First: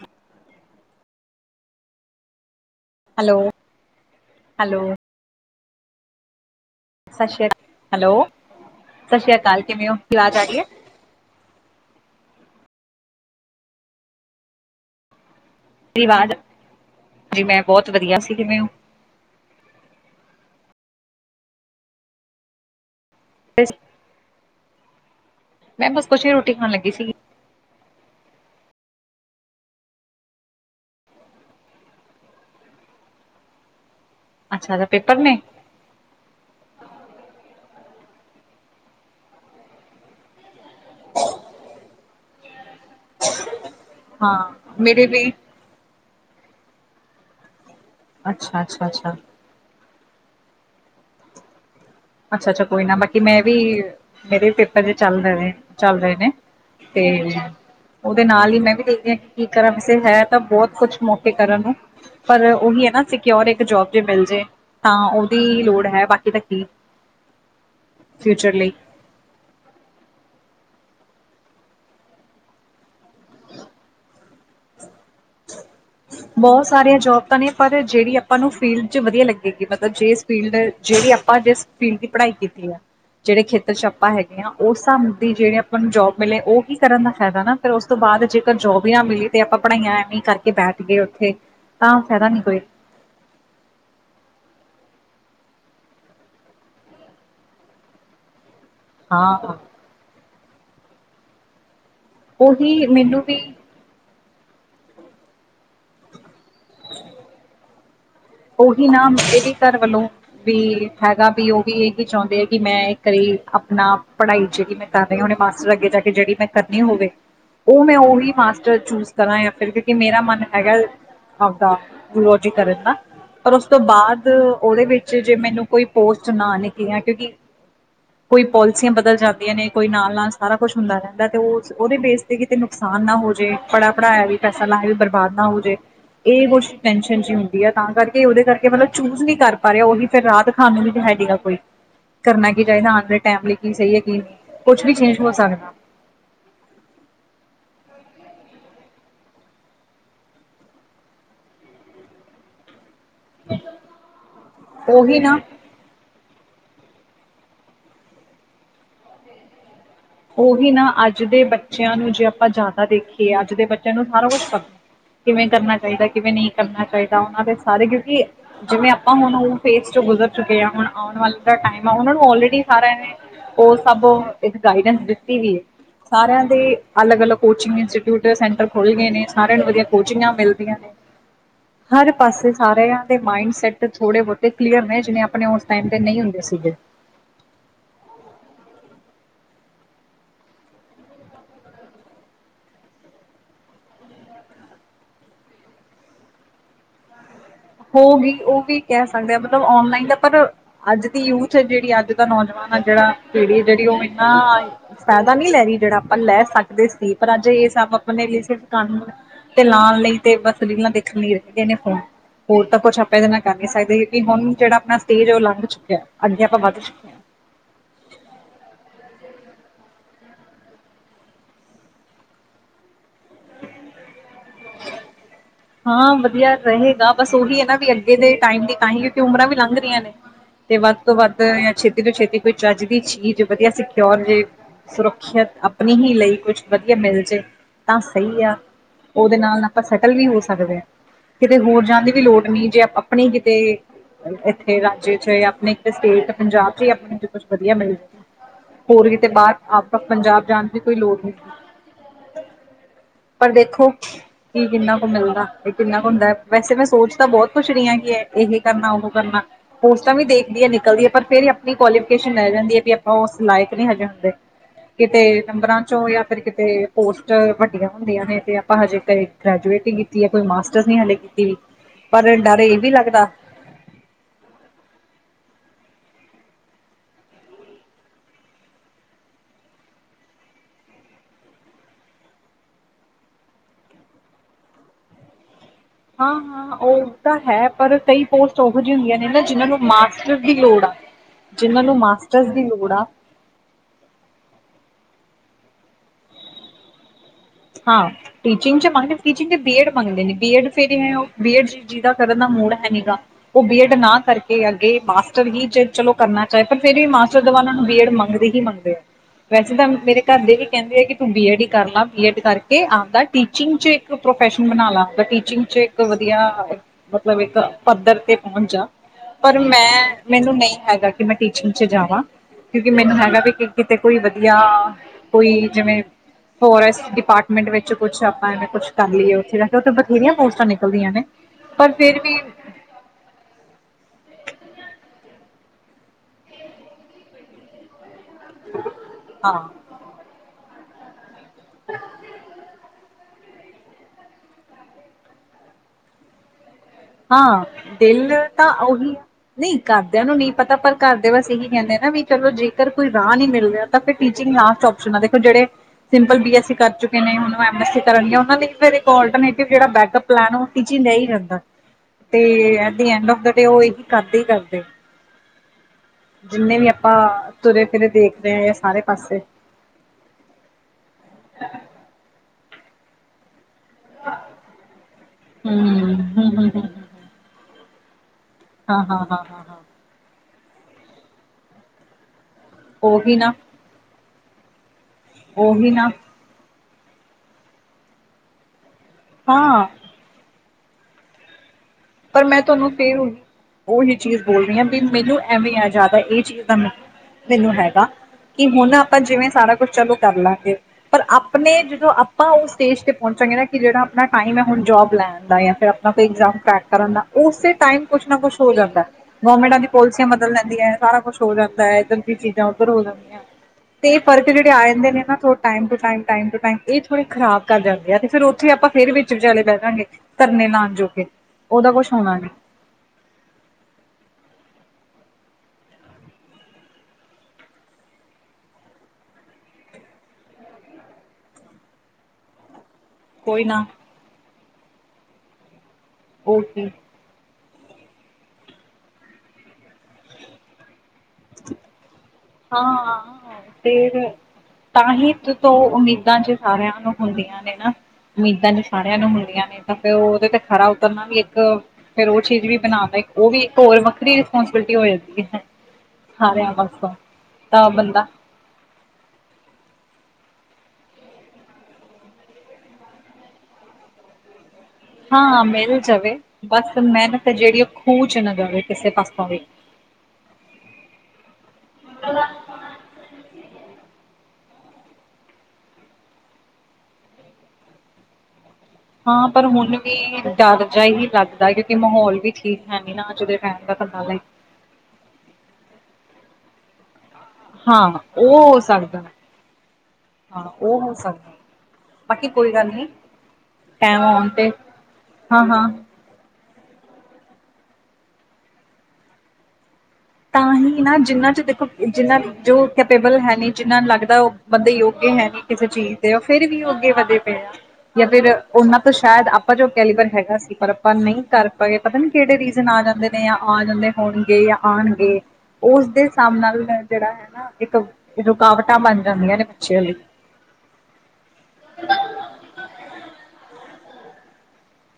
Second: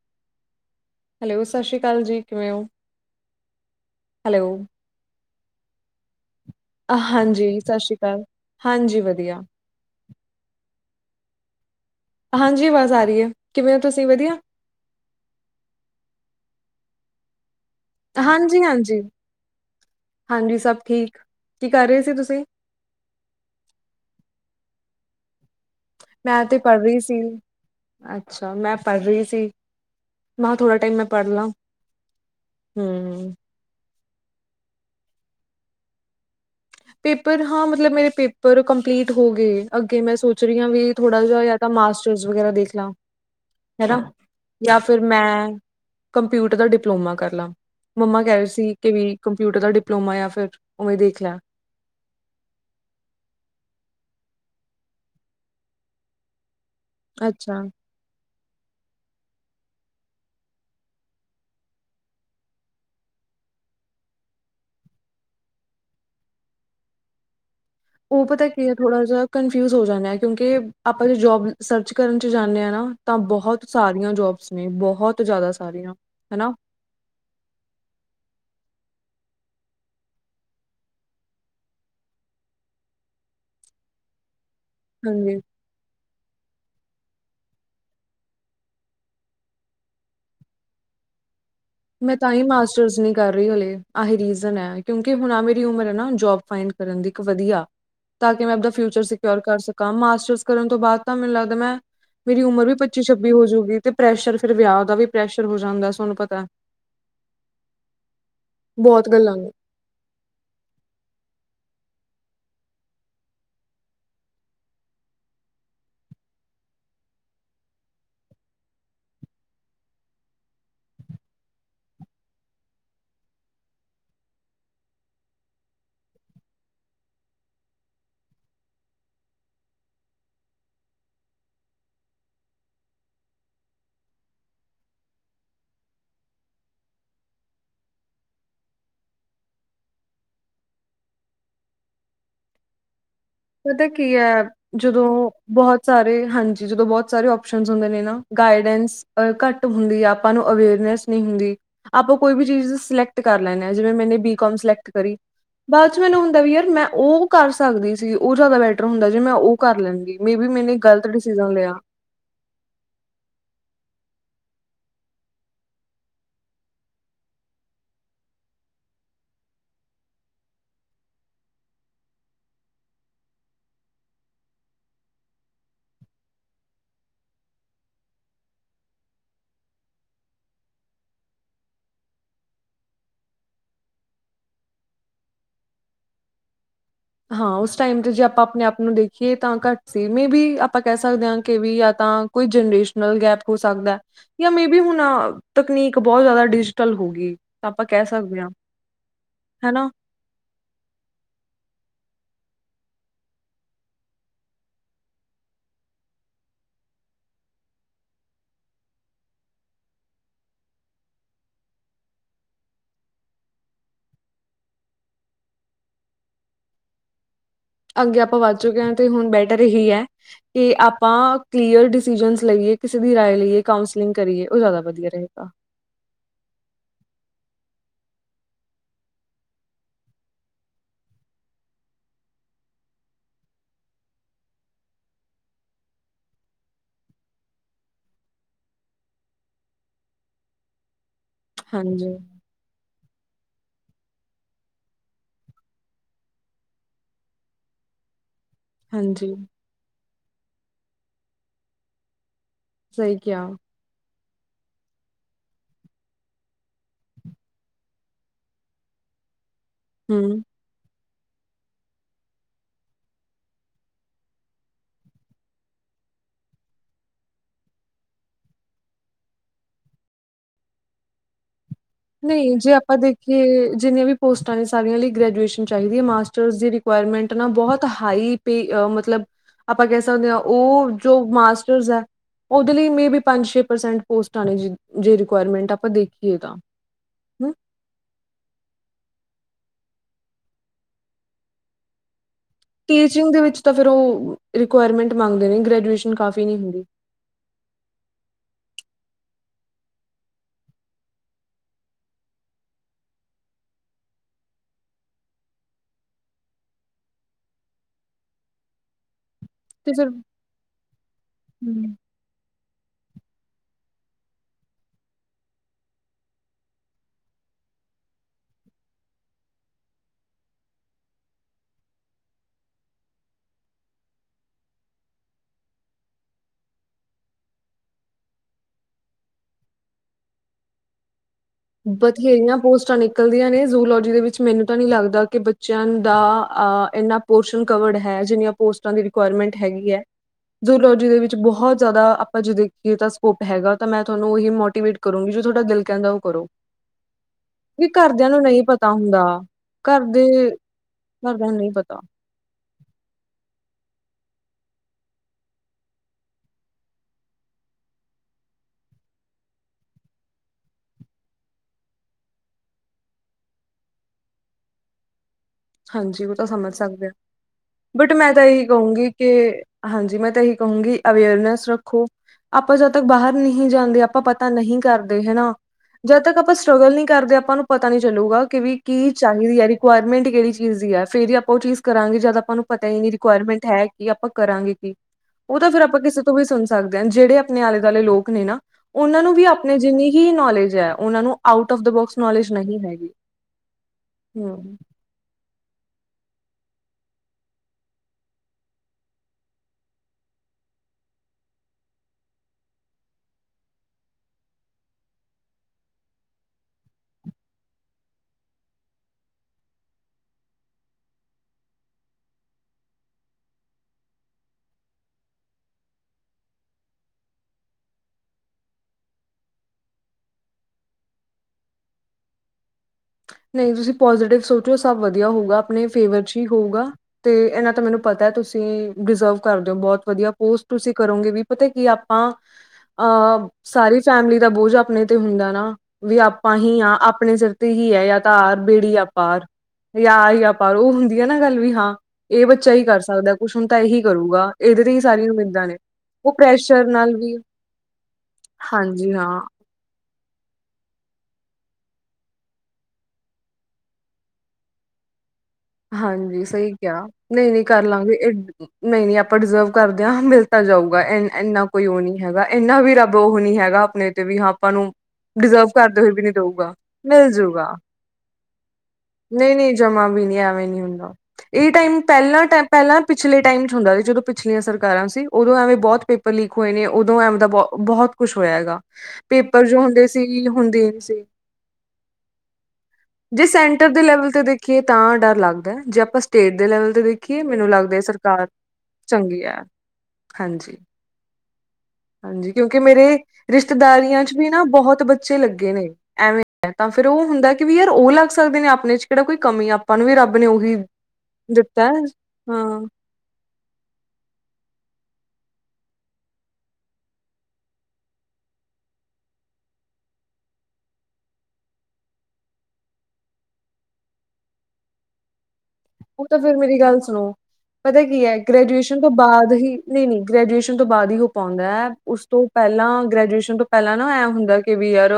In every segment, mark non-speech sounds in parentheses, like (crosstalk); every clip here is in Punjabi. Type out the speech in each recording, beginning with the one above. ਹ (inaudible) ਹੈਲੋ ਸਤਿ ਸ਼੍ਰੀ ਅਕਾਲ ਜੀ ਕਿਵੇਂ ਓ? ਹੈਲੋ-ਹੈਲੋ। ਆ ਸਤਿ ਸ਼੍ਰੀ ਹਾਂਜੀ ਅਕਾਲ ਸਤਿ ਸ਼੍ਰੀ ਹੈਲੋ ਅਕਾਲ ਹਾਂਜੀ ਸਤਿ ਸ਼੍ਰੀ ਵਧੀਆ। ਅਕਾਲ ਕਿਵੇਂ ਓ? ਪਿਆਜ਼ ਆਗੀ ਐ? ਹਾਂਜੀ ਆਵਾਜ਼ ਆ ਰੀ ਐ। ਕਿਵੇਂ ਓ ਤੁਸੀਂ ਵਧੀਆ? ਤਰੀ ਵਾਜ਼ ਜੀ ਮੈਂ ਬੋਤ ਵਧੀਆ ਸੀ ਕਿਵੇਂ ਹਾਂਜੀ, ਹਾਂਜੀ, ਹਾਂਜੀ ਸਭ ਠੀਕ ਕੀ ਕਰ ਰਏ ਸੀ ਤੁਸੀਂ? (unintelligible) ਕੁਛ ਨੀ ਮੈਂ ਰੋਟੀ ਤੇ ਖਾਣ ਪੜ੍ਹ ਲੱਗੀ ਰੀ ਸੀਗੀ ਸੀ। ਅੱਛਾ ਮੈਂ ਪੜ੍ਹ ਰੀ ਸੀ। ਮੈਂ ਹਾ ਥੋੜ੍ਹਾ ਟਾਈਮ ਮੈਂ ਪੜ੍ਹ ਲਾਂ। ਹਮ। ਅੱਛਾ ਤਾਂ ਪੇਪਰ ਨੇ? ਪੇਪਰ ਹਾਂ ਮਤਲਬ ਮੇਰੇ ਪੇਪਰ ਕੰਪਲੀਟ ਹੋ ਗਏ ਅੱਗੇ ਮੈਂ ਸੋਚ ਰੀ ਆ ਥੋੜਾ ਜਿਆ ਤਾਂ ਮਾਸਟਰਸ ਵਗੈਰਾ ਦੇਖ ਲਾਂ। ਹ (inaudible) ਹੈਨਾ ਜਾਂ ਫੇਰ ਮੈਂ ਕੰਪਿਊਟਰ ਦਾ ਡਿਪਲੋਮਾ ਕਰਲਾ। ਮੰਮਾ ਕਹਿ ਰੇ ਅੱਛਾ ਸੀ ਅੱਛਾ ਕਿ ਅੱਛਾ ਵੀ ਕੰਪਿਊਟਰ ਦਾ ਡਿਪਲੋਮਾ ਯਾ ਫਿਰ ਉਵੇਂ ਦੇਖ ਲੈ। ਅੱਛਾ-ਅੱਛਾ ਕੋਈ ਨਾ ਬਾਕੀ ਮੈਂ ਵੀ ਮੇਰੇ ਵੀ ਪੇਪਰ ਹਜ਼ੇ ਚੱਲ ਰੇ ਨੇ -ਚੱਲ ਰੇ ਨੇ। ਫੇਰ ਅੱਛਾ ਉਹਦੇ ਨਾਲ ਹੀ ਮੈਂ ਵੀ ਦੇਖਦੀ ਹਾਂ ਕਿ ਕੀ ਕਰਸੇ ਹੈ ਤਾਂ ਬਹੁਤ ਕੁਛ ਮੌੋਕੇ ਕਰਨ ਨੂੰ। ਪਰ ਉਹੀ ਹੈ ਨਾ ਸਿਓਰ ਇੱਕ ਜੋਬ ਜੇ ਮਿਲ ਜੇਹ ਤਾਂ ਉਹਦੀ ਲੋੜ ਹੈ ਬਾਕੀ ਤਾਂ ਕੀ। ਉਹ ਪਤਾ ਫਿਊਚਰ ਕੀ ਲਈ ਹੈ ਥੋੜਾ ਜਿਹਾ। ਕਨਫਿਊਜ ਹੋ ਜਾਂਦੇ ਆ ਕਿਉਂਕਿ ਆਪਾਂ ਜੇ ਜੋਬ ਸਰਚ ਕਰਨ ਜਾਂਦੇ ਹਾਂ ਨਾ ਤਾਂ ਬਹੁਤ ਸਾਰੀਆਂ ਜੋਬ ਨੇ ਬਹੁਤ ਜ਼ਿਆਦਾ ਸਾਰੀਆਂ ਹਨਾ। ਬਹੁਤ ਸਾਰੀਆਂ ਜੋਬ ਤਾਂ ਨੇ ਪਰ ਜਿਹੜੀ ਆਪਾਂ ਨੂੰ ਫੀਲਡ 'ਚ ਵਧੀਆ ਲੱਗੇਗੀ ਮਤਲਬ ਜਿਸ ਫੀਲਡ ਜਿਹੜੀ ਆਪਾਂ ਜਿਸ ਫੀਲਡ ਦੀ ਪੜਾਈ ਕੀਤੀ ਆ, ਜਿਹੜੇ ਖੇਤਰ ਚ ਆਪਾਂ ਹੈਗੇ ਆ ਉਸ ਹਿਸਾਬ ਦੀ ਹਾਂਜੀ ਜਿਹੜੇ ਆਪਾਂ ਨੂੰ ਜੋਬ ਮਿਲੇ ਉਹੀ ਕਰਨ ਦਾ ਫਾਇਦਾ ਨਾ ਫੇਰ ਉਸ ਤੋਂ ਬਾਅਦ ਜੇਕਰ ਜੋਬ ਹੀ ਨਾ ਮਿਲੀ ਤਾਂ ਆਪਾਂ ਪੜਾਈਆਂ ਆ। ਨੀ ਕਰਕੇ ਬੈਠ ਗਏ ਉੱਥੇ। ਮੈਂ ਫਾਇਦਾ ਤਾਂ ਨਹੀਂ ਹੀ ਕੋਈ ਮਾਸਟਰਸ ਨੀ ਕਰ ਰਹੀ ਹਲੇ, ਆਹੀ ਰੀਜ਼ਨ ਹੈ ਕਿਉਂਕਿ ਹੁਣ ਮੇਰੀ ਉਮਰ ਹੈ ਨਾ ਜੋਬ ਫਾਈਡ ਕਰਨ ਦੀ ਇੱਕ ਵਧੀਆ। ਤਾਂ ਕਿ ਮੈਂ ਆਪਦਾ ਫਿਊਚਰ ਸਿਓਰ ਹਾਂ ਕਰ ਸਕਾਂ, ਮਾਸਟਰਸ ਕਰਨ ਤੋਂ ਬਾਅਦ ਤਾਂ ਮੈਨੂੰ ਲੱਗਦਾ ਮੈਂ ਮੇਰੀ ਉਮਰ ਵੀ ਉਹੀ ਪੱਚੀ- ਮੈਨੂੰ ਛੱਬੀ ਵੀ ਹੋਜੂਗੀ, ਤੇ ਪ੍ਰੈਸ਼ਰ ਫੇਰ ਵਿਆਹ ਦਾ ਵੀ ਪ੍ਰੈਸ਼ਰ ਹੋ ਜਾਂਦਾ ਤੁਹਾਨੂੰ ਪਤਾ ਏ। ਉਹੀ ਨਾ ਬਹੁਤ ਗੱਲਾਂ ਨੇ ਇਹਦੇ ਘਰ ਵੱਲੋਂ। ਤੇ ਹੈਗਾ ਵੀ ਉਹ ਵੀ ਇਹੀ ਚਾਹੁੰਦੇ ਆ ਕਿ ਮੈਂ ਘਰੇ ਆਪਣਾ ਪੜਾਈ ਜਿਹੜੀ ਮੈਂ ਤਾਂਵੇ ਹੁਣੇ ਮਾਸਟਰ ਅੱਗੇ ਜਾ ਕੇ ਜਿਹੜੀ ਮੈਂ ਕਰਨੀ ਹੋਵੇ। ਉਹ ਮੈਂ ਉਹੀ ਮਾਸਟਰ ਚੂਜ ਕਰਾਂ ਫੇਰ ਕਿਉਂਕਿ ਮੇਰਾ ਮਨ ਹੈਗਾ। ਆਪਦਾ ਦੋ ਜੀ ਕਰੇ ਨਾ। ਪਰ ਉਸ ਤੋਂ ਬਾਅਦ ਉਹਦੇ ਵਿੱਚ ਜੇ ਮੈਨੂੰ ਕੋਈ ਪੋਸਟ ਨਾ ਨਿਕਲਿਆ ਕਿਉਂਕਿ ਕੋਈ ਪੋਲਸੀਆਂ ਬਦਲ ਜਾਂਦੀਆਂ ਨੇ ਕੋਈ ਨਾਲ- ਨਾਲ ਸਾਰਾ ਕੁਛ ਹੁੰਦਾ ਰਹਿੰਦਾ ਤੇ ਉਹਦੇ ਬੇਸ ਤੇ ਕਿਤੇ। ਨੁਕਸਾਨ ਨਾ ਹੋ ਜੇ ਪੜਾ- ਪੜਾਇਆ ਵੀ ਪੈਸਾ ਲਾਇਆ ਵੀ ਬਰਬਾਦ ਨਾ ਹੋ ਜੇ। ਇਹ ਕੁਛ ਟੈਨਸ਼ਨ ਜੀ ਹੁੰਦੀ ਆ। ਤਾਂ ਕਰਕੇ ਉਹਦੇ ਕਰਕੇ ਮਤਲਬ ਚੂਜ ਨੀ ਕਰ ਪਾ ਰਿਹਾ ਉਹੀ ਫੇਰ ਰਾਤ ਖਾਣ ਨੂੰ ਵੀ ਤਾਂ ਹੈਗੀ ਗ ਕੋਈ। ਕਰਨਾ ਕੀ ਚਾਹੀਦਾ ਆਉਣ ਦੇ ਟਾਈਮ ਲਈ ਕੀ ਪਤਾ ਸਹੀ ਹੈ ਕੀ ਕੁਛ ਵੀ ਚੇਂਜ ਜਦੋਂ ਹੋ ਸਕਦਾ। ਬਹੁਤ ਸਾਰੇ ਹਾਂਜੀ ਜਦੋਂ ਬਹੁਤ ਸਾਰੇ ਓਪਸ਼ਨ ਹੁੰਦੇ ਨੇ ਨਾ ਗਾਈਡੈਂਸ ਅ ਘੱਟ ਹੁੰਦੀ ਆਪਾਂ ਨੂੰ ਅਵੇਅਰਨੈਸ ਨਹੀਂ ਹੁੰਦੀ ਆਪਾਂ ਕੋਈ ਵੀ ਚੀਜ਼ ਸਿਲੈਕਟ ਕਰ ਲੈਂਦੇ ਹ ਜਿਵੇਂ ਮੈਨੇ ਬੀ ਕੋਮ ਸਿਲੈਕਟ ਕਰੀ। ਉਹੀ ਨਾ ਬਾਅਦ ਚ ਮੈਨੂੰ ਹੁੰਦਾ ਵੀ ਯਾਰ ਮੈਂ ਉਹ ਕਰ ਸਕਦੀ ਸੀਗੀ ਉਹ ਜ਼ਿਆਦਾ ਬੈਟਰ ਹੁੰਦਾ ਜੇ ਮੈਂ ਉਹ ਕਰ ਲੈਂਦੀ। ਮੇ ਬੀ ਉਹੀ ਮੈਨੇ ਨਾ ਗ਼ਲਤ ਅੱਜ ਦੇ ਡਿਸੀਜ਼ਨ ਲਿਆ। ਬੱਚਿਆਂ ਨੂੰ ਜੇ ਆਪਾਂ ਜ਼ਿਆਦਾ ਦੇਖੀਏ ਅੱਜ ਦੇ ਬੱਚਿਆਂ ਨੂੰ ਸਾਰਾ ਕੁਛ ਸਭ ਕਿਵੇਂ ਕਰਨਾ ਚਾਹੀਦਾ, ਕਿਵੇਂ ਨਹੀਂ ਕਰਨਾ ਚਾਹੀਦਾ ਉਹਨਾਂ ਦੇ ਸਾਰੇ ਕਿਉਂਕਿ ਜਿਵੇਂ ਆਪਾਂ ਹੁਣ ਉਹ ਫੇਸ ਚ ਗੁਜ਼ਰ ਚੁਕੇ ਆ ਹੁਣ ਆਉਣ ਵਾਲੇ ਦਾ ਟਾਈਮ ਆ ਉਹਨਾਂ ਨੂੰ ਆਲਰੇਡੀ ਸਾਰਾ ਉਹ ਸਭ ਇਹ ਗਾਈਡੈਂਸ ਦਿੱਤੀ ਵੀ ਹੈ। ਸਾਰਿਆਂ ਦੇ ਅਲੱਗ- ਅਲੱਗ ਕੋਚਿੰਗ, ਇੰਸਟੀਟਿਊਟ ਸੈਂਟਰ ਖੁਲ ਗਏ ਨੇ ਸਾਰਿਆਂ ਨੂੰ ਵਧੀਆ ਕੋਚਿੰਗਾਂ ਮਿਲਦੀਆਂ। (unintelligible) ਹਰ ਪਾਸੇ ਸਾਰਿਆਂ ਦੇ ਮਾਇੰਡ ਸੈੱਟ ਥੋੜੇ ਬਹੁਤੇ ਕਲੀਅਰ ਨੇ ਜਿਹਨੇ ਆਪਣੇ ਉਸ ਟਾਈਮ 'ਤੇ ਨਹੀਂ ਹੁੰਦੇ ਸੀ। ਹਾਂ ਉਸ ਟਾਈਮ ਤੇ ਜੇ ਆਪਾਂ ਆਪਣੇ ਆਪ ਨੂੰ ਦੇਖੀਏ ਤਾਂ ਘੱਟ ਸੀ ਮੇ ਬੀ ਆਪਾਂ ਕਹਿ ਸਕਦੇ ਹਾਂ ਕਿ ਵੀ ਜਾਂ ਤਾਂ ਕੋਈ ਜਨਰੇਸ਼ਨਲ ਗੈਪ ਹੋ ਸਕਦਾ। ਜਾਂ ਮੇਬੀ ਹੁਣ ਤਕਨੀਕ ਬਹੁਤ ਜ਼ਿਆਦਾ ਡਿਜੀਟਲ ਹੋ ਗਈ। ਤਾਂ ਆਪਾਂ ਕਹਿ ਹੋ ਗਈ ਸਕਦੇ ਹਾਂ, ਉਹ ਵੀ ਕਹਿ ਸਕਦੇ ਆ ਮਤਲਬ ਹਨਾ। ਔਨਲਾਈਨ ਆਪਾ ਦਾ ਅੱਜ ਦੀ ਯੂਥ ਹੈ ਜਿਹੜੀ ਅੱਜ ਦਾ ਨੌਜਵਾਨ ਆ ਜਿਹੜਾ ਪੀੜੀ ਹੈ ਜਿਹੜੀ ਉਹ ਇੰਨਾ ਫਾਇਦਾ ਨਹੀਂ ਲੈ ਰਹੀ ਜਿਹੜਾ ਆਪਾਂ ਲੈ ਸਕਦੇ ਸੀ ਪਰ ਅੱਜ ਇਹ ਸਭ ਆਪਣੇ ਲਈ ਸਿਰਫ ਕਾਨੂੰ ਤੇ ਲਾਉਣ ਲਈ ਤੇ ਬਸ ਰੀਲਾਂ ਦੇਖਣ ਲਈ ਰਹਿ ਗਏ ਨੇ ਫੋਨ। ਹੋਰ ਤਾਂ ਕੁੱਛ ਆਪਾਂ ਇਹਦੇ ਨਾਲ ਕਰੀ ਸਕਦੇ ਕਿਉਂਕਿ ਹੁਣ ਜਿਹੜਾ ਆਪਣਾ ਸਟੇਜ ਉਹ ਲੰਘ ਚੁੱਕਿਆ ਅਗੇ ਆਪਾਂ ਵਧ ਚੁੱਕਿਆ। ਅੱਗੇ ਆਪਾਂ ਵੱਧ ਚੁੱਕੇ ਹਾਂ ਤੇ ਹੁਣ ਬੈਟਰ ਇਹੀ ਹੈ। ਕਿ ਆਪਾਂ ਕਲੀਅਰ ਡਿਸੀਜਨ ਲਈਏ ਕਿਸੇ ਦੀ ਰਾਏ ਲਈਏ ਕਾਂਸਲਿੰਗ ਕਰੀਏ ਉਹ ਜ਼ਿਆਦਾ ਵਧੀਆ ਰਹੇਗਾ। ਹਾਂ ਵਧੀਆ ਰਹੇਗਾ ਬਸ ਉਹੀ ਐ ਨਾ ਵੀ ਅੱਗੇ ਦੇ ਟਾਈਮ ਦੀ ਕਹੀਂ ਕਿਉਂਕਿ ਉਮਰਾਂ ਵੀ ਲੰਘ ਰਹੀਆਂ ਨੇ। ਤੇ ਵੱਧ ਤੋਂ ਵੱਧ ਛੇਤੀ ਤੋਂ ਛੇਤੀ ਕੋਈ ਚੱਜ ਦੀ ਚੀਜ਼ ਵਧੀਆ ਸਕਿਓਰ ਜੇ। ਸੁਰੱਖਿਅਤ ਆਪਣੀ ਹੀ ਲਈ ਕੁਛ ਵਧੀਆ ਮਿਲ ਜੇ ਤਾਂ ਸਹੀ ਆ। ਉਹਦੇ ਨਾਲ ਆਪਾਂ ਸੈਟਲ ਵੀ ਹੋ ਸਕਦੇ ਆ, ਕਿਤੇ ਹੋਰ ਜਾਣ ਦੀ ਹਾਂਜੀ ਵੀ ਲੋੜ ਨੀ ਜੇ ਆਪਾਂ ਆਪਣੇ ਕਿਤੇ ਏਥੇ ਰਾਜੇ ਚ ਆਪਣੇ ਇੱਕ ਸਟੇਟ ਪੰਜਾਬ ਚੀ ਜਾ ਆਪਣੇ ਚ ਕੁਛ ਵਧੀਆ ਮਿਲ ਜਾ ਹੋਰ ਕਿਤੇ ਹਾਂਜੀ ਬਾਰ ਆਪ ਪੰਜਾਬ ਜਾਣ ਦੀ ਕੋਈ ਲੋੜ ਨੀ। ਸਹੀ ਕਿਹਾ ਪਰ ਦੇਖੋ, ਕੀ ਕਿੰਨਾ ਕੁ ਮਿਲਦਾ। ਏਹ ਕਿੰਨਾ ਹੁੰਦਾ ਵੈਸੇ ਮੈਂ ਸੋਚ ਤਾਂ ਬੌਤ ਕੁੱਛ ਰੀ ਆਂ ਕਿ ਏ ਏਹ ਕਰਨਾ ਉਹ ਕਰਨਾ ਪੋਸਟਾਂ ਵੀ ਹਮ ਦੇਖਦੀ ਐ ਨਿਕਲਦੀ ਐ ਪਰ ਫੇਰ ਈ ਅਪ ਆਪਣੀ ਕੋਲੀਫਿਕੇਸ਼ਣ ਰੈ ਜਾਂਦੀ ਐ ਬਈ ਅਪਾਂ ਓਸ ਲਾਇਕ ਨੀ ਹਜੇ ਹੁੰਦੇ। ਕਿਤੇ ਨੰਬਰਾਂ ਚੋਂ ਜਾ ਫਿਰ ਕਿਤੇ ਪੋਸਟ ਵੱਡੀਆਂ ਹੁੰਦੀਆਂ ਨੇ ਤੇ ਆਪਾਂ ਹਜੇ ਘਰੇ ਗ੍ਰੈਜੂਏਟ ਈ ਕੀ ਕੀਤੀ ਐ ਕੋਈ ਮਾਸਟਰਸ ਨੀ ਹਲੇ ਕੀਤੀ। ਪਰ ਨਹੀਂ ਡਰ ਜੇ ਇਹ ਵੀ ਆਪਾਂ ਲੱਗਦਾ ਦੇਖੀਏ, ਜਿੰਨੀਆਂ ਵੀ ਪੋਸਟਾਂ ਨੇ ਸਾਰੀਆਂ ਲਈ ਗ੍ਰੈਜੂਏਸ਼ਨ ਚਾਈਦੀ ਐ, ਮਾਸਟਰਸ ਦੀ ਰਿਕੁਆਇਰਮੈਂਟ ਨਾ ਬਹੁਤ ਹਾਈ ਪੇ ਮਤਲਬ ਆਪਾਂ ਕੈ ਸਕਦੇ ਆਂ ਉਹ ਜੋ ਮਾਸਟਰਸ ਐ। ਓਦੇ ਲਈ ਮੇ ਬੀ ਪੰਜ-ਛੇ ਪ੍ਰਸੈਂਟ ਪੋਸਟਾਂ ਨੇ ਜੇ ਰਿਕਵਾਰਮੈਂਟ ਅਪਾਂ ਦੇਖੀਏ ਤਾਂ। ਔ ਤਾਂ ਹੂੰ, ਹੈ ਪਰ ਕਈ ਪੋਸਟ ਓਹੋ ਜੀ ਹੁੰਦੀਆਂ ਨੇ ਨਾ ਜਿਨਾਂ ਨੂੰ ਮਾਸਕ ਟਰ ਦੀ ਲੋੜ ਆ, ਜਿਨ੍ਹਾਂ ਨੂੰ ਮਾਸਟਰਸ ਦੀ ਲੋੜ ਆ ਟੀਚਿੰਗ ਦੇ ਵਿੱਚ ਤਾਂ ਫਿਰ ਓਹ ਰਿਕੁਆਇਰਮੈਂਟ ਮੰਗਦੇ ਨੇ ਗ੍ਰੈਜੂਏਸ਼ਨ ਕਾਫੀ ਨੀ ਹੁੰਦੀ। ਹਾਂ, ਟੀਚਿੰਗ ਚ ਮਾਈਨਵ ਟੀਚਿੰਗ ਚ ਬੀਏਡ ਮੰਗਦੇ ਨੇ ਬੀਏਡ ਫੇਰੀ ਓਹ ਬੀਏਡ ਜਿਦਾ ਕਰਨ ਦਾ ਮੂਡ ਹੈ ਨੀ ਗਾ। ਓਹ ਬੀਐਡ ਨਾ ਕਰਕੇ ਅੱਗੇ ਮਾਸਟਰ ਹੀ ਦੇ ਚਲੋ ਕਰਨਾ ਚਾਹੇ ਪਰ ਫੇਰ ਵੀ ਮਾਸਟਰ ਤੋਂ ਬਾਦ ਓਨਾਂ ਨੂੰ ਬੀਐਡ ਮੰਗ ਦੇ ਹੀ ਮੰਗਦੇ ਐ, ਵੈਸੇ ਤਾਂ ਤੇ ਫਿਰ ਮੇਰੇ ਘਰ ਦੇ ਵੀ ਕੈੰਦੇ ਐ ਕਿ ਤੂੰ ਬੀਏਡ ਈ ਕਰ ਹੂੰ ਲਾ। ਬੀਐਡ ਕਰਕੇ ਆਵਦਾ ਟੀਚਿੰਗ ਚ ਇੱਕ ਪ੍ਰੋਫੈਸ਼ਨ ਬਣਾ ਲਾ, ਟੀਚਿੰਗ ਚ ਇਕ ਵਧੀਆ ਮਤਲਬ ਇੱਕ ਪੱਧਰ ਤੇ ਪੋੰਚ ਜਾ। ਪਰ ਮੈਂ ਮੈਨੂੰ ਨਈ ਹੈਗਾ ਕਿ ਮੈਂ ਟੀਚਿੰਗ ਚ ਜਾਵਾਂ। ਕਿਉਂਕਿ ਮੈਨੂੰ ਹੈਗਾ ਵੀ ਕਿ ਕਿਤੇ ਕੋਈ ਵਧੀਆ ਕੋਈ ਜਿਵੇਂ ਫੋਰੈਸ ਡਿਪਾਰਟਮੈਂਟ ਵਿੱਚ ਕੁੱਛ ਆਪਾਂ ਐਵੇਂ ਕੁਛ ਕਰ ਲਈਏ, ਉੱਥੇ ਜਾ ਕੇ ਉੱਥੇ ਬਥੇਰੀਆਂ ਪੋਸਟਾਂ ਨਿਕਲਦੀਆਂ ਨੇ। ਪਰ ਫਿਰ ਵੀ ਬਥੇਰੀਆਂ ਪੋਸਟਾਂ ਨੇ ਨਿਕਲਦੀਆਂ ਨੇ ਜ਼ੂਲੋਜੀ ਦੇ ਵਿੱਚ ਮੈਨੂੰ ਤਾਂ ਨੀ ਲੱਗਦਾ ਕਿ ਬੱਚਿਆਂ ਦਾ ਅ ਏਨਾ ਪੋਰਸ਼ਨ ਕਵਰਡ ਹੈ। ਜਿਨੀਆਂ ਪੋਸਟਾਂ ਦੀ ਹਾਂ ਰਿਕੁਆਰਮੈਂਟ ਹੈਗੀ ਐਂ, ਜੂਲੋਜੀ ਦੇ ਬਹੋਤ ਜੈਦਾ ਅਪਾ ਜੋ ਦੇਖੀਏ ਤਾਂ ਸਕੋਪ ਹੈਗਾ ਤਾਂ ਮੈਂ ਤੁਹਾਨੂੰ ਓਹੀ ਮੋਟੀਵੇਟ ਕਰੂੰਗੀ ਜੋ ਤੁਹਾਡਾ ਦਿਲ ਕਹਿੰਦਾ ਓਹ ਕਰੋ। ਹਾਂ, ਵੀ ਘਰਦਿਆਂ ਦਿਲ ਨੂੰ ਨਹੀਂ ਤਾਂ ਪਤਾ ਓਹੀ ਆ, ਹੁੰਦਾ। ਨਹੀਂ ਘਰ ਘਰਦਿਆਂ ਦੇ ਨੂੰ ਨੀ ਪਤਾ ਪਰ ਘਰਦੇ ਬਸ ਘਰਦਿਆਂ ਨੂੰ ਇਹੀ ਨਹੀਂ ਕੈੰਦੇ ਪਤਾ ਨਾ ਵੀ ਚਲੋ ਜੇਕਰ ਕੋਈ ਰਾਹ ਨੀ ਮਿਲ ਰਿਆ ਤਾਂ ਫਿਰ ਟੀਚਿੰਗ ਲਾਸਟ ਔਪਸ਼ਨ ਆ ਵੇਖੋ ਜੇੜੇ ਸਿੰਪਲ ਬੀ ਐੱਸ ਸੀ ਕਰ ਚੁੱਕੇ ਨੇ ਹੁਣ ਔ ਐਮ ਐੱਸ ਸੀ ਕਰਨਗੇ, ਓਨਾਂ ਲਈ ਫਿਰ ਇੱਕ ਆਲਟਰਨੇਟਿਵ ਜੇੜਾ ਬੈਕਅਪ ਪਲੈਨ ਔ ਟੀਚਿੰਗ ਦਾ ਹੀ ਰੈੰਦੈ। ਤੇ at the end of the day ਓਹ ਏਹੀ ਘੱਟ ਹੀ ਕਰਦੇ। ਹਾਂਜੀ ਉਹ ਤਾਂ ਸਮਝ ਜਿੰਨੇ ਵੀ ਸਕਦੇ ਆ, ਆਪਾਂ ਤੁਰੇ ਫਿਰੇ ਬਟ ਮੈਂ ਦੇਖ ਤਾਂ ਏਹੀ ਰਹੇ ਆ ਸਾਰੇ ਕਹੂੰਗੀ ਪਾਸੇ ਕੇ ਹਾਂਜੀ ਮੈਂ ਤਾਂ ਏਹੀ ਕਹੂੰਗੀ ਅਵੇਅਰਨੈਸ ਰੱਖੋ ਆਪਾਂ ਜਦ ਤੱਕ ਬਾਹਰ ਨਹੀਂ ਜਾਂਦੇ ਆਪਾਂ ਪਤਾ ਨਹੀਂ ਕਰਦੇ ਹਨਾ, ਹੂੰ ਜਦ ਤੱਕ ਹੂੰ ਆਪਾਂ ਹੂੰ ਹੂੰ ਸਟਰਗਲ ਨੀ ਕਰਦੇ ਆਪਾਂ ਨੂੰ ਪਤਾ ਨੀ ਚੱਲੂਗਾ। ਕਿ ਵੀ ਹਾਂ ਕੀ ਹਾਂ ਚਾਲ ਹਾਂ ਰੀ ਹਾਂ ਐ, ਹਾਂ ਰਿਕੁਆਇਰਮੈਂਟ ਕੇੜੀ ਚੀਜ਼ ਦੀ ਐ? ਫੇਰ ਈ ਆਪਾਂ ਓਹ ਚੀਜ਼ ਕਰਾਂਗੇ ਜਦ ਅਪਾਂ ਨੂੰ ਪਤਾ ਈ ਨੀ ਉਹੀ ਨਾ ਰਿਕੁਆਇਰਮੈਂਟ ਹੈ ਕੀ ਆਪਾਂ ਕਰਾਂਗੇ ਕੀ, ਓਹ ਤਾਂ ਫ਼ਿਰ ਉਹੀ ਆਪਾਂ ਨਾ ਕਿਸੇ ਤੋ ਵੀ ਸੁਣ ਸਕਦੇ ਆਂ ਜੇੜੇ ਅਪਣੇ ਆਲੇ-ਦੁਆਲੇ ਲੋਕ ਨੇ ਨਾ, ਓਨਾਂ ਨੂੰ ਵੀ ਆਪਣੇ ਹਾਂ ਜਿੰਨੀ ਹੀ ਨੌਲੇਜ ਐ ਓਨਾਂ ਨੂੰ ਆਊਟ ਔਫ ਦਾ ਬੋਕਸ ਪਰ ਨੌਲੇਜ ਮੈਂ ਨਹੀਂ ਤੁਆਨੂੰ ਹੈਗੀ ਫੇਰ, ਓਹੀ ਚੀਜ਼ ਬੋਲ ਹਮ। ਰਹੀ ਆਂ ਬੀ ਮੈਨੂੰ ਐਵੇਂ ਐ ਜੈਦਾ ਏਹ ਚੀਜ਼ ਦਾ ਮ ਮੈਨੂੰ ਹੈਗਾ, ਕਿ ਹੁਣ ਆਪਾਂ ਜਿਵੇਂ ਸਾਰਾ ਕੁਛ ਚਲੋ ਕਰ ਲਾਂਗੇ। ਪਰ ਆਪਣੇ ਜਦੋਂ ਆਪਾਂ ਉਹ ਸਟੇਜ ਤੇ ਪੋੰਚਾਂਗੇ ਨਾ ਕਿ ਜੇੜਾ ਅਪਣਾ ਟਾਈਮ ਹੈ ਹੁਣ ਜੋਬ ਲੈਣ ਦਾ ਯਾ ਫਿਰ ਨਾ ਫਿਰ ਇਗਜਾਮ ਕਰੈਕ ਕਰਨ ਦਾ ਓਸੇ ਟਾਈਮ ਕੁਛ ਨਾ ਕੁਛ ਹੋ ਜਾਂਦਾ। ਗਵਰਮੈਂਟਾਂ ਦੀ ਪੋਲਸੀਆਂ ਬਦਲ ਲੈਂਦੀਆ ਸਾਰਾ ਕੁਛ ਹੋ ਜਾਂਦਾ ਐ ਏਧਰ ਦੀ ਚੀਜ਼ਾਂ ਉੱਧਰ ਹੋ ਜਾਂਦੀਆਂ। ਤੇ ਫਰਕ ਜਿਹੜੇ ਆ ਜਾਂਦੇ ਨੇ ਨਾ ਥੋੜਾ time to time, time to time ਏ ਥੋੜ੍ਹੇ ਖਰਾਬ- ਕਰ ਜਾਂਦੇ ਆ ਤੇ ਫਿਰ ਉੱਥੇ ਆਪਾਂ ਫਿਰ ਵਿਚ-ਵਿਚਾਲੇ ਬਹਿ ਜਾਗੇ ਧਰਨੇ ਲਾਣ ਜੋਗੇ, ਓਦਾ ਕੁਛ ਹੋਣਾ ਨੀ। ਨਹੀਂ ਤੁਸੀਂ ਪੋਜੀਟਿਵ ਸੋਚੋ ਸਭ ਵਧੀਆ ਹੋਊਗਾ, ਅਪਣੇ ਫੇਵਰ 'ਚ ਹੀ ਹੋਊਗਾ। ਤੇ ਏਨਾਂ ਤਾਂ ਮੈਨੂੰ ਪਤਾ ਹੈ ਤੁਸੀਂ ਡਿਜ਼ਰਵ ਕਰਦੇ ਓ ਬਹੁਤ ਵਧੀਆ ਪੋਸਟ ਤੁਸੀਂ ਕਰੋਗੇ ਵੀ ਪਤਾ ਕੀ ਆਪਾਂ (inaudible) ਅਹ, ਕੋਈ ਨਾ ਸਾਰੀ ਫੈਮਿਲੀ ਦਾ ਬੋਝ ਆਪਣੇ ਤੇ ਹੁੰਦਾ ਨਾ ਵੀ ਆਪਾਂ ਉਹ ਹੀ ਕੀ ਹਾਂ ਆਪਣੇ ਸਿਰ ਤੇ ਹੀ ਹੈ ਜਾਂ ਤਾਂ ਆਰ ਬੇੜੀ ਯਾ ਪਾਰ, ਯਾ ਆਰ ਯਾ ਪਾਰ ਉਹ ਹੁੰਦੀ ਹੈ ਨਾ ਗੱਲ ਵੀ ਹਾਂ ਇਹ ਬੱਚਾ ਹੀ ਕਰ ਹਾਂ ਸਕਦਾ ਕੁਛ ਹੁਣ ਤਾਂ ਇਹੀ ਫੇਰ ਕਰੂਗਾ ਇਹਦੇ ਤੇ ਹੀ ਸਾਰੀਆਂ ਉਮੀਦਾਂ ਨੇ, ਉਹ ਪ੍ਰੈਸ਼ਰ ਨਾਲ ਵੀ ਹੈ, ਉਮੀਦਾਂ ਨੀ ਹਾਂਜੀ ਸਾਰਿਆਂ ਨੂੰ ਹਾਂ ਹੁੰਦੀਆਂ ਨੇ ਤਾਂ ਫੇਰ ਉਹਦੇ ਤੇ ਖੜਾ ਉਤਰਨਾ ਵੀ ਇੱਕ ਫੇਰ ਉਹ ਚੀਜ਼ ਵੀ ਬਣਾ ਲਈ ਉਹ ਵੀ ਇੱਕ ਹੋਰ ਵੱਖਰੀ ਰਿਸਪੋਂਸੀਬਿਲਿਟੀ ਹੋ ਜਾਂਦੀ ਏ। ਹਾਂਜੀ ਸਹੀ ਕਿਹਾ, ਨਹੀਂ-ਨਹੀਂ ਕਰ ਤਾਂ ਲਾਂਗੇ- ਬੰਦਾ ਨਹੀਂ-ਨਹੀਂ ਆਪਾਂ ਡਿਜ਼ਰਵ ਕਰਦੇ ਹਾਂ ਮਿਲ ਤਾਂ ਜਾਊਗਾ ਇ ਇੰਨਾ ਕੋਈ ਉਹ ਨਹੀਂ ਹੈਗਾ ਇੰਨਾ ਵੀ ਰੱਬ ਉਹ ਨਹੀਂ ਹੈਗਾ। ਆਪਣੇ ਤੇ ਵੀ ਹਾਂ ਆਪਾਂ ਨੂੰ ਹਾਂ ਡਿਜ਼ਰਵ ਮਿਲ ਕਰਦੇ ਹੋਏ ਵੀ ਨੀ ਜਾਵੇ, ਦਊਗਾ ਬਸ ਮਿਲ ਮਿਹਨਤ ਜਿਹੜੀ ਉਹ ਖੂਹ 'ਚ ਨਾ ਜਾਵੇ। ਕਿਸੇ ਪਾਸੋਂ ਵੀ। ਨਹੀਂ-ਨਹੀਂ ਜਮਾ ਵੀ ਨਹੀਂ ਐਵੇਂ ਨੀ ਹੁੰਦਾ। ਇਹ ਟਾਈਮ ਪਹਿਲਾਂ ਪਹਿਲਾਂ ਪਿਛਲੇ ਟਾਈਮ 'ਚ ਹੁੰਦਾ ਸੀ ਜਦੋਂ ਪਿਛਲੀਆਂ ਸਰਕਾਰਾਂ ਸੀ ਉਦੋਂ ਐਵੇਂ ਬਹੁਤ- ਉਪਰਲੀ ਕੋਈ ਨੀ ਉਦੋਂ ਐਮੇ ਦਾ ਬਹੁਤ ਬਹੁਤ ਕੁਛ ਹੋਇਆ ਗਾ। ਹਾਂ ਪਰ ਹੁਣ ਵੀ ਡਰ ਨੀ ਜਾ ਸੀ ਹੀ ਲੱਗਦਾ ਕਿਉਂਕਿ ਮਾਹੌਲ ਵੀ ਠੀਕ ਹੈ ਨੀ ਨਾ ਅੱਜ ਜੇ ਦੇ ਟੈਮ ਸੈਂਟਰ ਦੇ ਲੈਵਲ ਤੇ ਦੇਖੀਏ ਤਾਂ ਡਰ ਲੱਗਦਾ ਜੇ ਆਪਾਂ ਸਟੇਟ ਦੇ ਲੈਵਲ ਤੇ ਦੇ ਕੀ ਮੈਨੂੰ ਲੱਗਦਾ ਇਹ ਹਾਂ ਸਰਕਾਰ, ਉਹ ਹੋ ਸਕਦਾ ਚੰਗੀ ਐ। ਹਾਂ ਹਾਂਜੀ ਉਹ ਹੋ ਸਕਦਾ ਬਾਕੀ ਹਾਂਜੀ ਕੋਈ ਕਿਉਂਕਿ ਗੱਲ ਨੀ ਮੇਰੇ, ਟਾਈਮ ਰਿਸ਼ਤੇਦਾਰੀਆਂ ਚ ਵੀ ਆਉਣ ਨਾ ਤੇ ਬਹੁਤ ਬੱਚੇ ਹਾਂ ਲੱਗੇ ਨੇ ਹਾਂ ਐਵੇਂ ਐ ਤਾਂ ਫੇਰ ਉਹ ਹੁੰਦਾ ਕਿ ਵੀ ਯਾਰ ਉਹ ਲੱਗ ਸਕਦੇ ਨੇ ਆਪਣੇ ਚ ਕਿਹੜਾ ਕੋਈ ਕਮੀ ਆਪਾਂ ਨੂੰ ਵੀ ਰੱਬ ਨੇ ਤਾਂ ਉਹੀ ਹੀ ਨਾ ਜਿੰਨਾ 'ਚ ਦਿੱਤਾ ਦੇਖੋ ਹੈ। ਜਿੰਨਾ ਹਾਂ ਜੋ ਏਬਲ ਹੈ ਨੀ ਜਿਹਨਾ ਨੂੰ ਲੱਗਦਾ ਉਹ ਬੰਦੇ ਯੋਗੇ ਹੈ ਨਹੀਂ ਕਿਸੇ ਚੀਜ਼ ਦੇ ਉਹ ਫੇਰ ਵੀ ਉਹ ਅੱਗੇ ਵਧੇ ਪਏ ਆ। ਜਾਂ ਫਿਰ ਉਹਨਾਂ ਤੋਂ ਸ਼ਾਇਦ ਆਪਾਂ ਜੋ ਕੈਲੀਵਰ ਹੈਗਾ ਸੀ ਪਰ ਆਪਾਂ ਨਹੀਂ ਕਰ ਪਾਏ। ਪਤਾ ਨੀ ਕਿਹੜੇ ਰੀਜ਼ਨ ਆ ਜਾਂਦੇ ਨੇ ਜਾਂ ਆ ਜਾਂਦੇ ਹੋਣਗੇ ਜਾਂ ਆਣਗੇ। ਉਸਦੇ ਉਹ ਤਾਂ ਹਿਸਾਬ ਫਿਰ ਮੇਰੀ ਨਾਲ ਗੱਲ ਜਿਹੜਾ ਸੁਣੋ, ਹੈ ਨਾ ਇੱਕ ਪਤਾ ਕੀ ਹੈ ਰੁਕਾਵਟਾਂ ਗ੍ਰੈਜੂਏਸ਼ਨ ਤੋਂ ਬਣ ਬਾਅਦ ਜਾਂਦੀਆਂ ਨੇ ਹੀ ਬੱਚਿਆਂ ਲਈ ਨਹੀਂ-ਨਹੀਂ ਗ੍ਰੈਜੂਏਸ਼ਨ ਤੋਂ ਬਾਅਦ ਹੀ ਉਹ ਪਾਉਂਦਾ ਹੈ ਉਸ ਤੋਂ ਪਹਿਲਾਂ ਗ੍ਰੈਜੂਏਸ਼ਨ ਤੋਂ ਪਹਿਲਾਂ ਨਾ ਐ ਹੁੰਦਾ ਕਿ ਵੀ ਯਾਰ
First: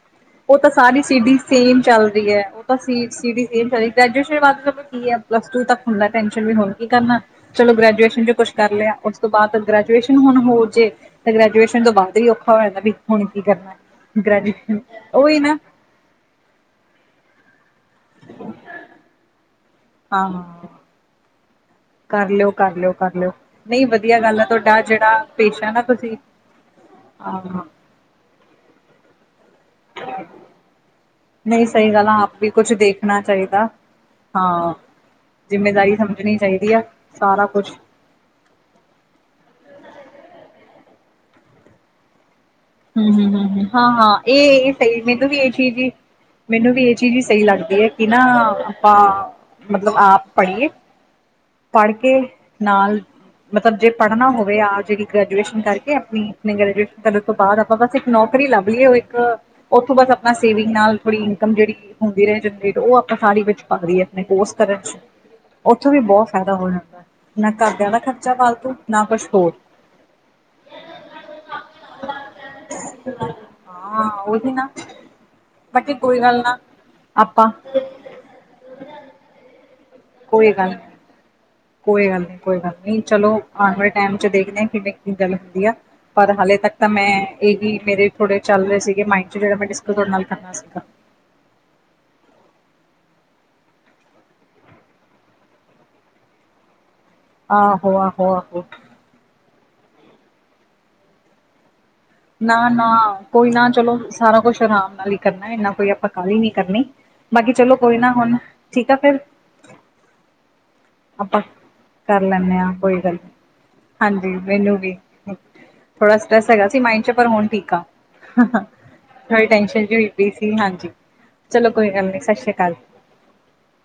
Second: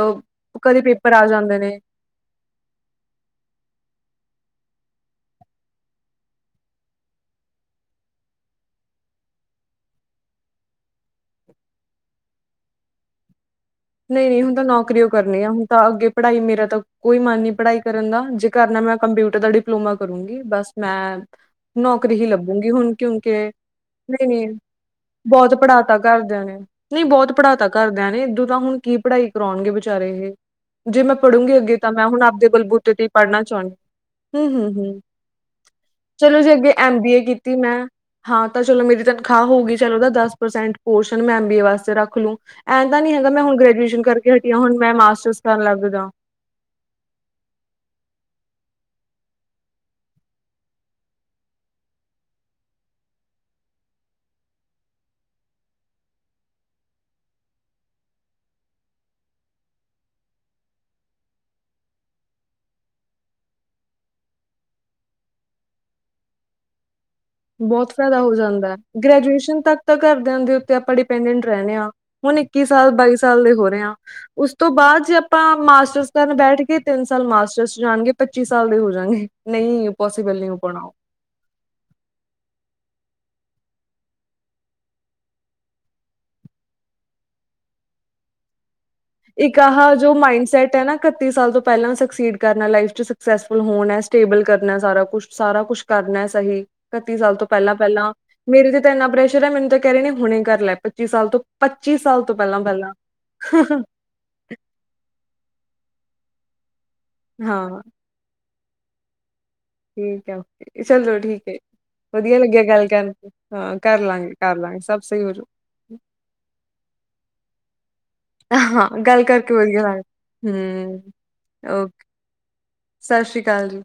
ਉਹ ਤਾਂ ਕਦੇ ਸਾਰੀ ਪੇਪਰ ਆ ਸਿਡੀ ਜਾਂਦੇ ਨੇ ਸੇਮ ਚੱਲਦੀ ਐ। ਉਹ ਤਾਂ ਸੀ ਸੀਡੀ ਸੇਮ ਚਲਦੀ ਗ੍ਰੈਜੂਏਸ਼ਨ ਵਾਸਤੇ ਪਤਾ ਕੀ ਆ ਪਲੱਸ ਟੂ ਤੱਕ ਹੁੰਦਾ ਟੈਂਸ਼ਨ ਵੀ ਹੁਣ ਕੀ ਕਰਨਾ। ਚਲੋ ਗ੍ਰੈਜੂਏਸ਼ਨ 'ਚ ਕੁਛ ਕਰ ਲਿਆ ਉਸ ਤੋਂ ਬਾਅਦ ਗ੍ਰੈਜੂਏਸ਼ਨ ਹੁਣ ਹੋ ਜੇ ਤੇ ਗ੍ਰੈਜੂਏਸ਼ਨ ਤੋਂ ਬਾਅਦ ਵੀ ਔਖਾ ਹੋ ਜਾਂਦਾ ਵੀ ਹੁਣ ਕੀ ਕਰਨਾ। ਨਹੀਂ-ਨਹੀਂ ਹੁਣ ਤਾਂ ਗ੍ਰੈਜੂਏਸ਼ਨ ਨੌਕਰੀਓ ਉਹੀ ਕਰਨੀ ਆ ਨਾ ਹੁਣ ਤਾਂ ਅੱਗੇ ਪੜ੍ਹਾਈ ਮੇਰਾ ਤਾਂ, ਕੋਈ ਮਨ ਨੀ ਪੜ੍ਹਾਈ ਕਰਨ ਦਾ ਜੇ ਕਰਨਾ ਮੈਂ ਕੰਪਿਊਟਰ ਦਾ ਡੀ ਡਿਪਲੋਮਾ ਕਰੂੰਗੀ ਹਾਂ ਬਸ ਮੈਂ ਨੌਕਰੀ ਹੀ ਕਰ ਲਿਓ ਲੱਭੂਗੀ ਕਰ ਲਿਓ ਹੁਣ ਕਰ ਲਿਓ ਕਿਉਂਕਿ, ਨਹੀਂ ਵਧੀਆ ਗੱਲ ਹੈ ਨਹੀਂ-ਨਹੀ, ਤੁਹਾਡਾ ਜਿਹੜਾ ਬਹੁਤ ਪੇਸ਼ਾ ਨਾ ਪੜਾਤਾ ਤੁਸੀਂ ਘਰਦਿਆਂ ਨੇ। ਨਹੀਂ ਬਹੁਤ ਪੜ੍ਹਾ ਹਾਂ ਤਾਂ ਘਰਦਿਆਂ ਨੇ ਏਦੋਂ ਤਾਂ ਹੁਣ ਕੀ ਪੜ੍ਹਾਈ ਕਰਾਉਣਗੇ ਬੇਚਾਰੇ ਇਹ, ਜੇ ਮੈਂ ਪੜੂਗੀ ਨਹੀਂ ਅੱਗੇ ਤਾਂ ਸਹੀ ਮੈਂ ਗੱਲ ਆ ਹੁਣ ਆਪ ਆਪਦੇ ਵੀ ਕੁਛ ਬਲਬੂਤੇ ਤੇ ਹੀ ਦੇਖਣਾ ਪੜ੍ਹਨਾ ਚਾਹੀਦਾ ਚਾਹੁੰਨੀ ਹੂੰ ਹੂੰ ਹਾਂ ਹੂੰ, ਜਿੰਮੇਦਾਰੀ ਸਮਝਣੀ ਚਲੋ ਜੇ ਅੱਗੇ ਚਾਹੀਦੀ ਆ ਐਮ ਬੀ ਏ ਸਾਰਾ ਕੀਤੀ ਕੁਛ ਮੈਂ- ਹਾਂ ਤਾਂ ਚਲੋ ਮੇਰੀ ਤਨਖਾਹ ਹੋ ਗਈ ਚਲ ਉਹਦਾ ਦਸ ਪਰਸੈਂਟ ਪੋਰਸ਼ਨ ਮੈਂ ਐਮ ਬੀ ਏ ਵਾਸਤੇ ਰੱਖ ਲੂੰ। ਐਂ ਦਾ ਹੂੰ ਨੀ ਹੂੰ ਹੈਗਾ ਮੈਂ ਹੂੰ ਹੁਣ ਹੂੰ ਹਾਂ ਗ੍ਰੈਜੂਏਸ਼ਨ ਹਾਂ ਕਰਕੇ ਹਟੀ ਇਹ ਹੁਣ ਮੈਂ ਸਹੀ ਮੈਨੂੰ ਵੀ ਮਾਸਟਰਸ ਇਹ ਕਰਨ ਚੀਜ਼ ਹੀ ਲੱਗਜਾ। ਮੈਨੂੰ ਵੀ ਇਹ ਚੀਜ਼ ਈ ਸਹੀ ਲੱਗਦੀ ਏ ਕਿ ਨਾ ਆਪਾਂ ਮਤਲਬ ਆਪ ਪੜ੍ਹੀਏ ਪੜ ਕੇ ਨਾਲ ਮਤਬ ਜੇ ਪੜ੍ਹਨਾ ਹੋਵੇ ਆ ਜਿਹੜੀ ਗ੍ਰੈਜੂਏਸ਼ਨ ਕਰਕੇ ਆਪਣੀ ਤੋਂ ਬਾਅਦ ਆਪਾ ਬਸ ਇੱਕ ਨੌਕਰੀ ਲੱਭ ਲਿਏ ਓ ਇੱਕ ਉੱਥੋਂ ਬਸ ਆਪਾ ਸੇਵਿੰਗ ਨਾਲ ਥੋੜੀ ਇਨਕਮ ਜਿਹੜੀ ਹੁੰਦੀ ਰਏ ਜਨਰੇਟ ਉਹ ਆਪਾਂ ਸਾਰੀ ਵਿੱਚ ਪਾਦੀਏ ਆਪਣੇ ਕੋੋਰਸ ਕਰਨ ਚ ਉੱਥੋਂ ਵੀ ਬਹੁਤ ਫਾਇਦਾ ਹੋ ਜਾਂਦਾ ਏ। ਬਹੁਤ ਫਾਇਦਾ ਹੋ ਜਾਂਦਾ ਕੁਛ ਹੋਰ ਗ੍ਰੈਜੂਏਸ਼ਨ ਤੱਕ ਤਾਂ ਘਰਦਿਆਂ ਦੇ ਉੱਤੇ ਆਪਾਂ ਡਿਪੈਂਡੈਂਟ ਰਹਿੰਦੇ ਆ ਹੁਣ ਇੱਕੀ ਸਾਲ ਬਾਈ ਸਾਲ ਦੇ ਹੋ ਰਹੇ ਆ ਹਾਂ ਉਹੀ ਉਸ ਨਾ ਤੋਂ ਬਾਅਦ ਜੇ ਆਪਾਂ ਬਾਕੀ ਮਾਸਟਰਸ ਕੋਈ ਕਰਨ ਗੱਲ ਨਾ ਬੈਠ ਗੇ ਤਿੰਨ ਸਾਲ ਆਪਾਂ ਮਾਸਟਰਸ ਜਾਣਗੇ। ਪੱਚੀ ਸਾਲ ਦੇ ਹੋਜਾਂਗੇ ਨਹੀਂ ਪੋਸੀਬਲ ਨਹੀਂ ਕੋਈ ਹੋ ਗੱਲ ਪਾਉਣਾ। ਕੋਈ ਗੱਲ ਨੀ ਕੋਈ ਗੱਲ ਨੀ ਚਲੋ ਆਣ ਵਾਲੇ ਟਾਈਮ ਚ ਦੇਖਦੇ ਕਿਨੇ ਕ ਗੱਲ ਹੁੰਦੀ ਆ। ਪਰ ਹਾਲੇ ਤੱਕ ਤਾਂ ਮੈਂ ਇਹੀ ਮੇਰੇ ਥੋੜੇ ਚੱਲ ਰਹੇ ਸੀਗੇ ਮਾਇੰਡ ਚ ਜਿਹੜਾ ਇੱਕ ਮੈਂ ਆਹ ਡਿਸਕ ਤੁਹਾਡੇ ਜੋ ਨਾਲ ਹੀ ਮਾਇੰਡ ਕਰਨਾ ਸੀ ਸੈਟ ਹੈ ਨਾ ਇਕੱਤੀ ਸਾਲ ਤੋਂ ਪਹਿਲਾਂ ਸਕਸੀਡ ਕਰਨਾ ਲਾਈਫ ਚ ਸਕਸੈਸਫੁਲ ਹੋਣਾ ਸਟੇਬਲ ਕਰਨਾ ਸਾਰਾ ਕੁਛ ਸਾਰਾ ਕੁਛ ਕਰਨਾ ਸਹੀ ਇਕੱਤੀ ਸਾਲ ਤੋਂ ਪਹਿਲਾਂ ਆਹੋ, ਪਹਿਲਾਂ ਆਹੋ, ਆਹੋ ਮੇਰੇ ਜੇ ਤੇ ਇਨਾ ਪ੍ਰੈਸ਼ਰ ਏ। ਮੈਨੂੰ ਤਾਂ ਕਹਿ ਰਹੇ ਨੇ ਹੁਣੇ ਕਰ ਲੈ ਪੱਚੀ ਸਾਲ ਤੋ ਪੱਚੀ ਸਾਲ ਤੋਂ ਪਹਿਲਾਂ ਨਾ-ਨਾ ਪਹਿਲਾਂ ਕੋਈ ਨਾ ਚਲੋ ਸਾਰਾ ਕੁਛ ਆਰਾਮ ਨਾਲ ਈ ਕਰਨਾ ਇੰਨਾ ਕੋਈ ਆਪਾਂ ਕਾਲੀ ਨਹੀ ਕਰਨੀ ਬਾਕੀ ਚਲੋ ਹਾਂ ਕੋਈ ਨਾ ਹੁਣ ਠੀਕ ਆ ਫਿਰ ਠੀਕ ਏ ਚਲੋ ਆਪਾਂ ਠੀਕ ਏ। ਕਰ ਵਧੀਆ ਲੈਂਦੇ ਲੱਗਿਆ ਹਾਂ ਗੱਲ ਕੋਈ ਕਰਨ ਨਹੀਂ ਚ ਹਾਂ ਕਰਲਾ ਹਾਂਜੀ ਗੇ ਕਰਲਾ ਮੈਨੂੰ ਗੇ ਵੀ ਸਭ ਸਹੀ ਹੋ ਜੋ ਥੋੜਾ ਸਟਰੈਸ ਹੈਗਾ ਸੀ ਮਾਈਡ 'ਚ ਪਰ ਹੁਣ ਠੀਕ ਆ। ਹ ਹਾਂ ਗੱਲ ਥੋੜੀ ਕਰਕੇ ਵਧੀਆ ਟੈਂਨਸ਼ਨ ਜੀ ਲੱਗ ਹੋਈ ਪਈ ਸੀ ਹਾਂਜੀ ਹੂੰ ਚਲੋ ਕੋਈ ਓਕੇ ਗੱਲ ਨੀ ਸਤਿ ਸ੍ਰੀ ਅਕਾਲ ਸਤਿ ਸ਼੍ਰੀ ਅਕਾਲ ਜੀ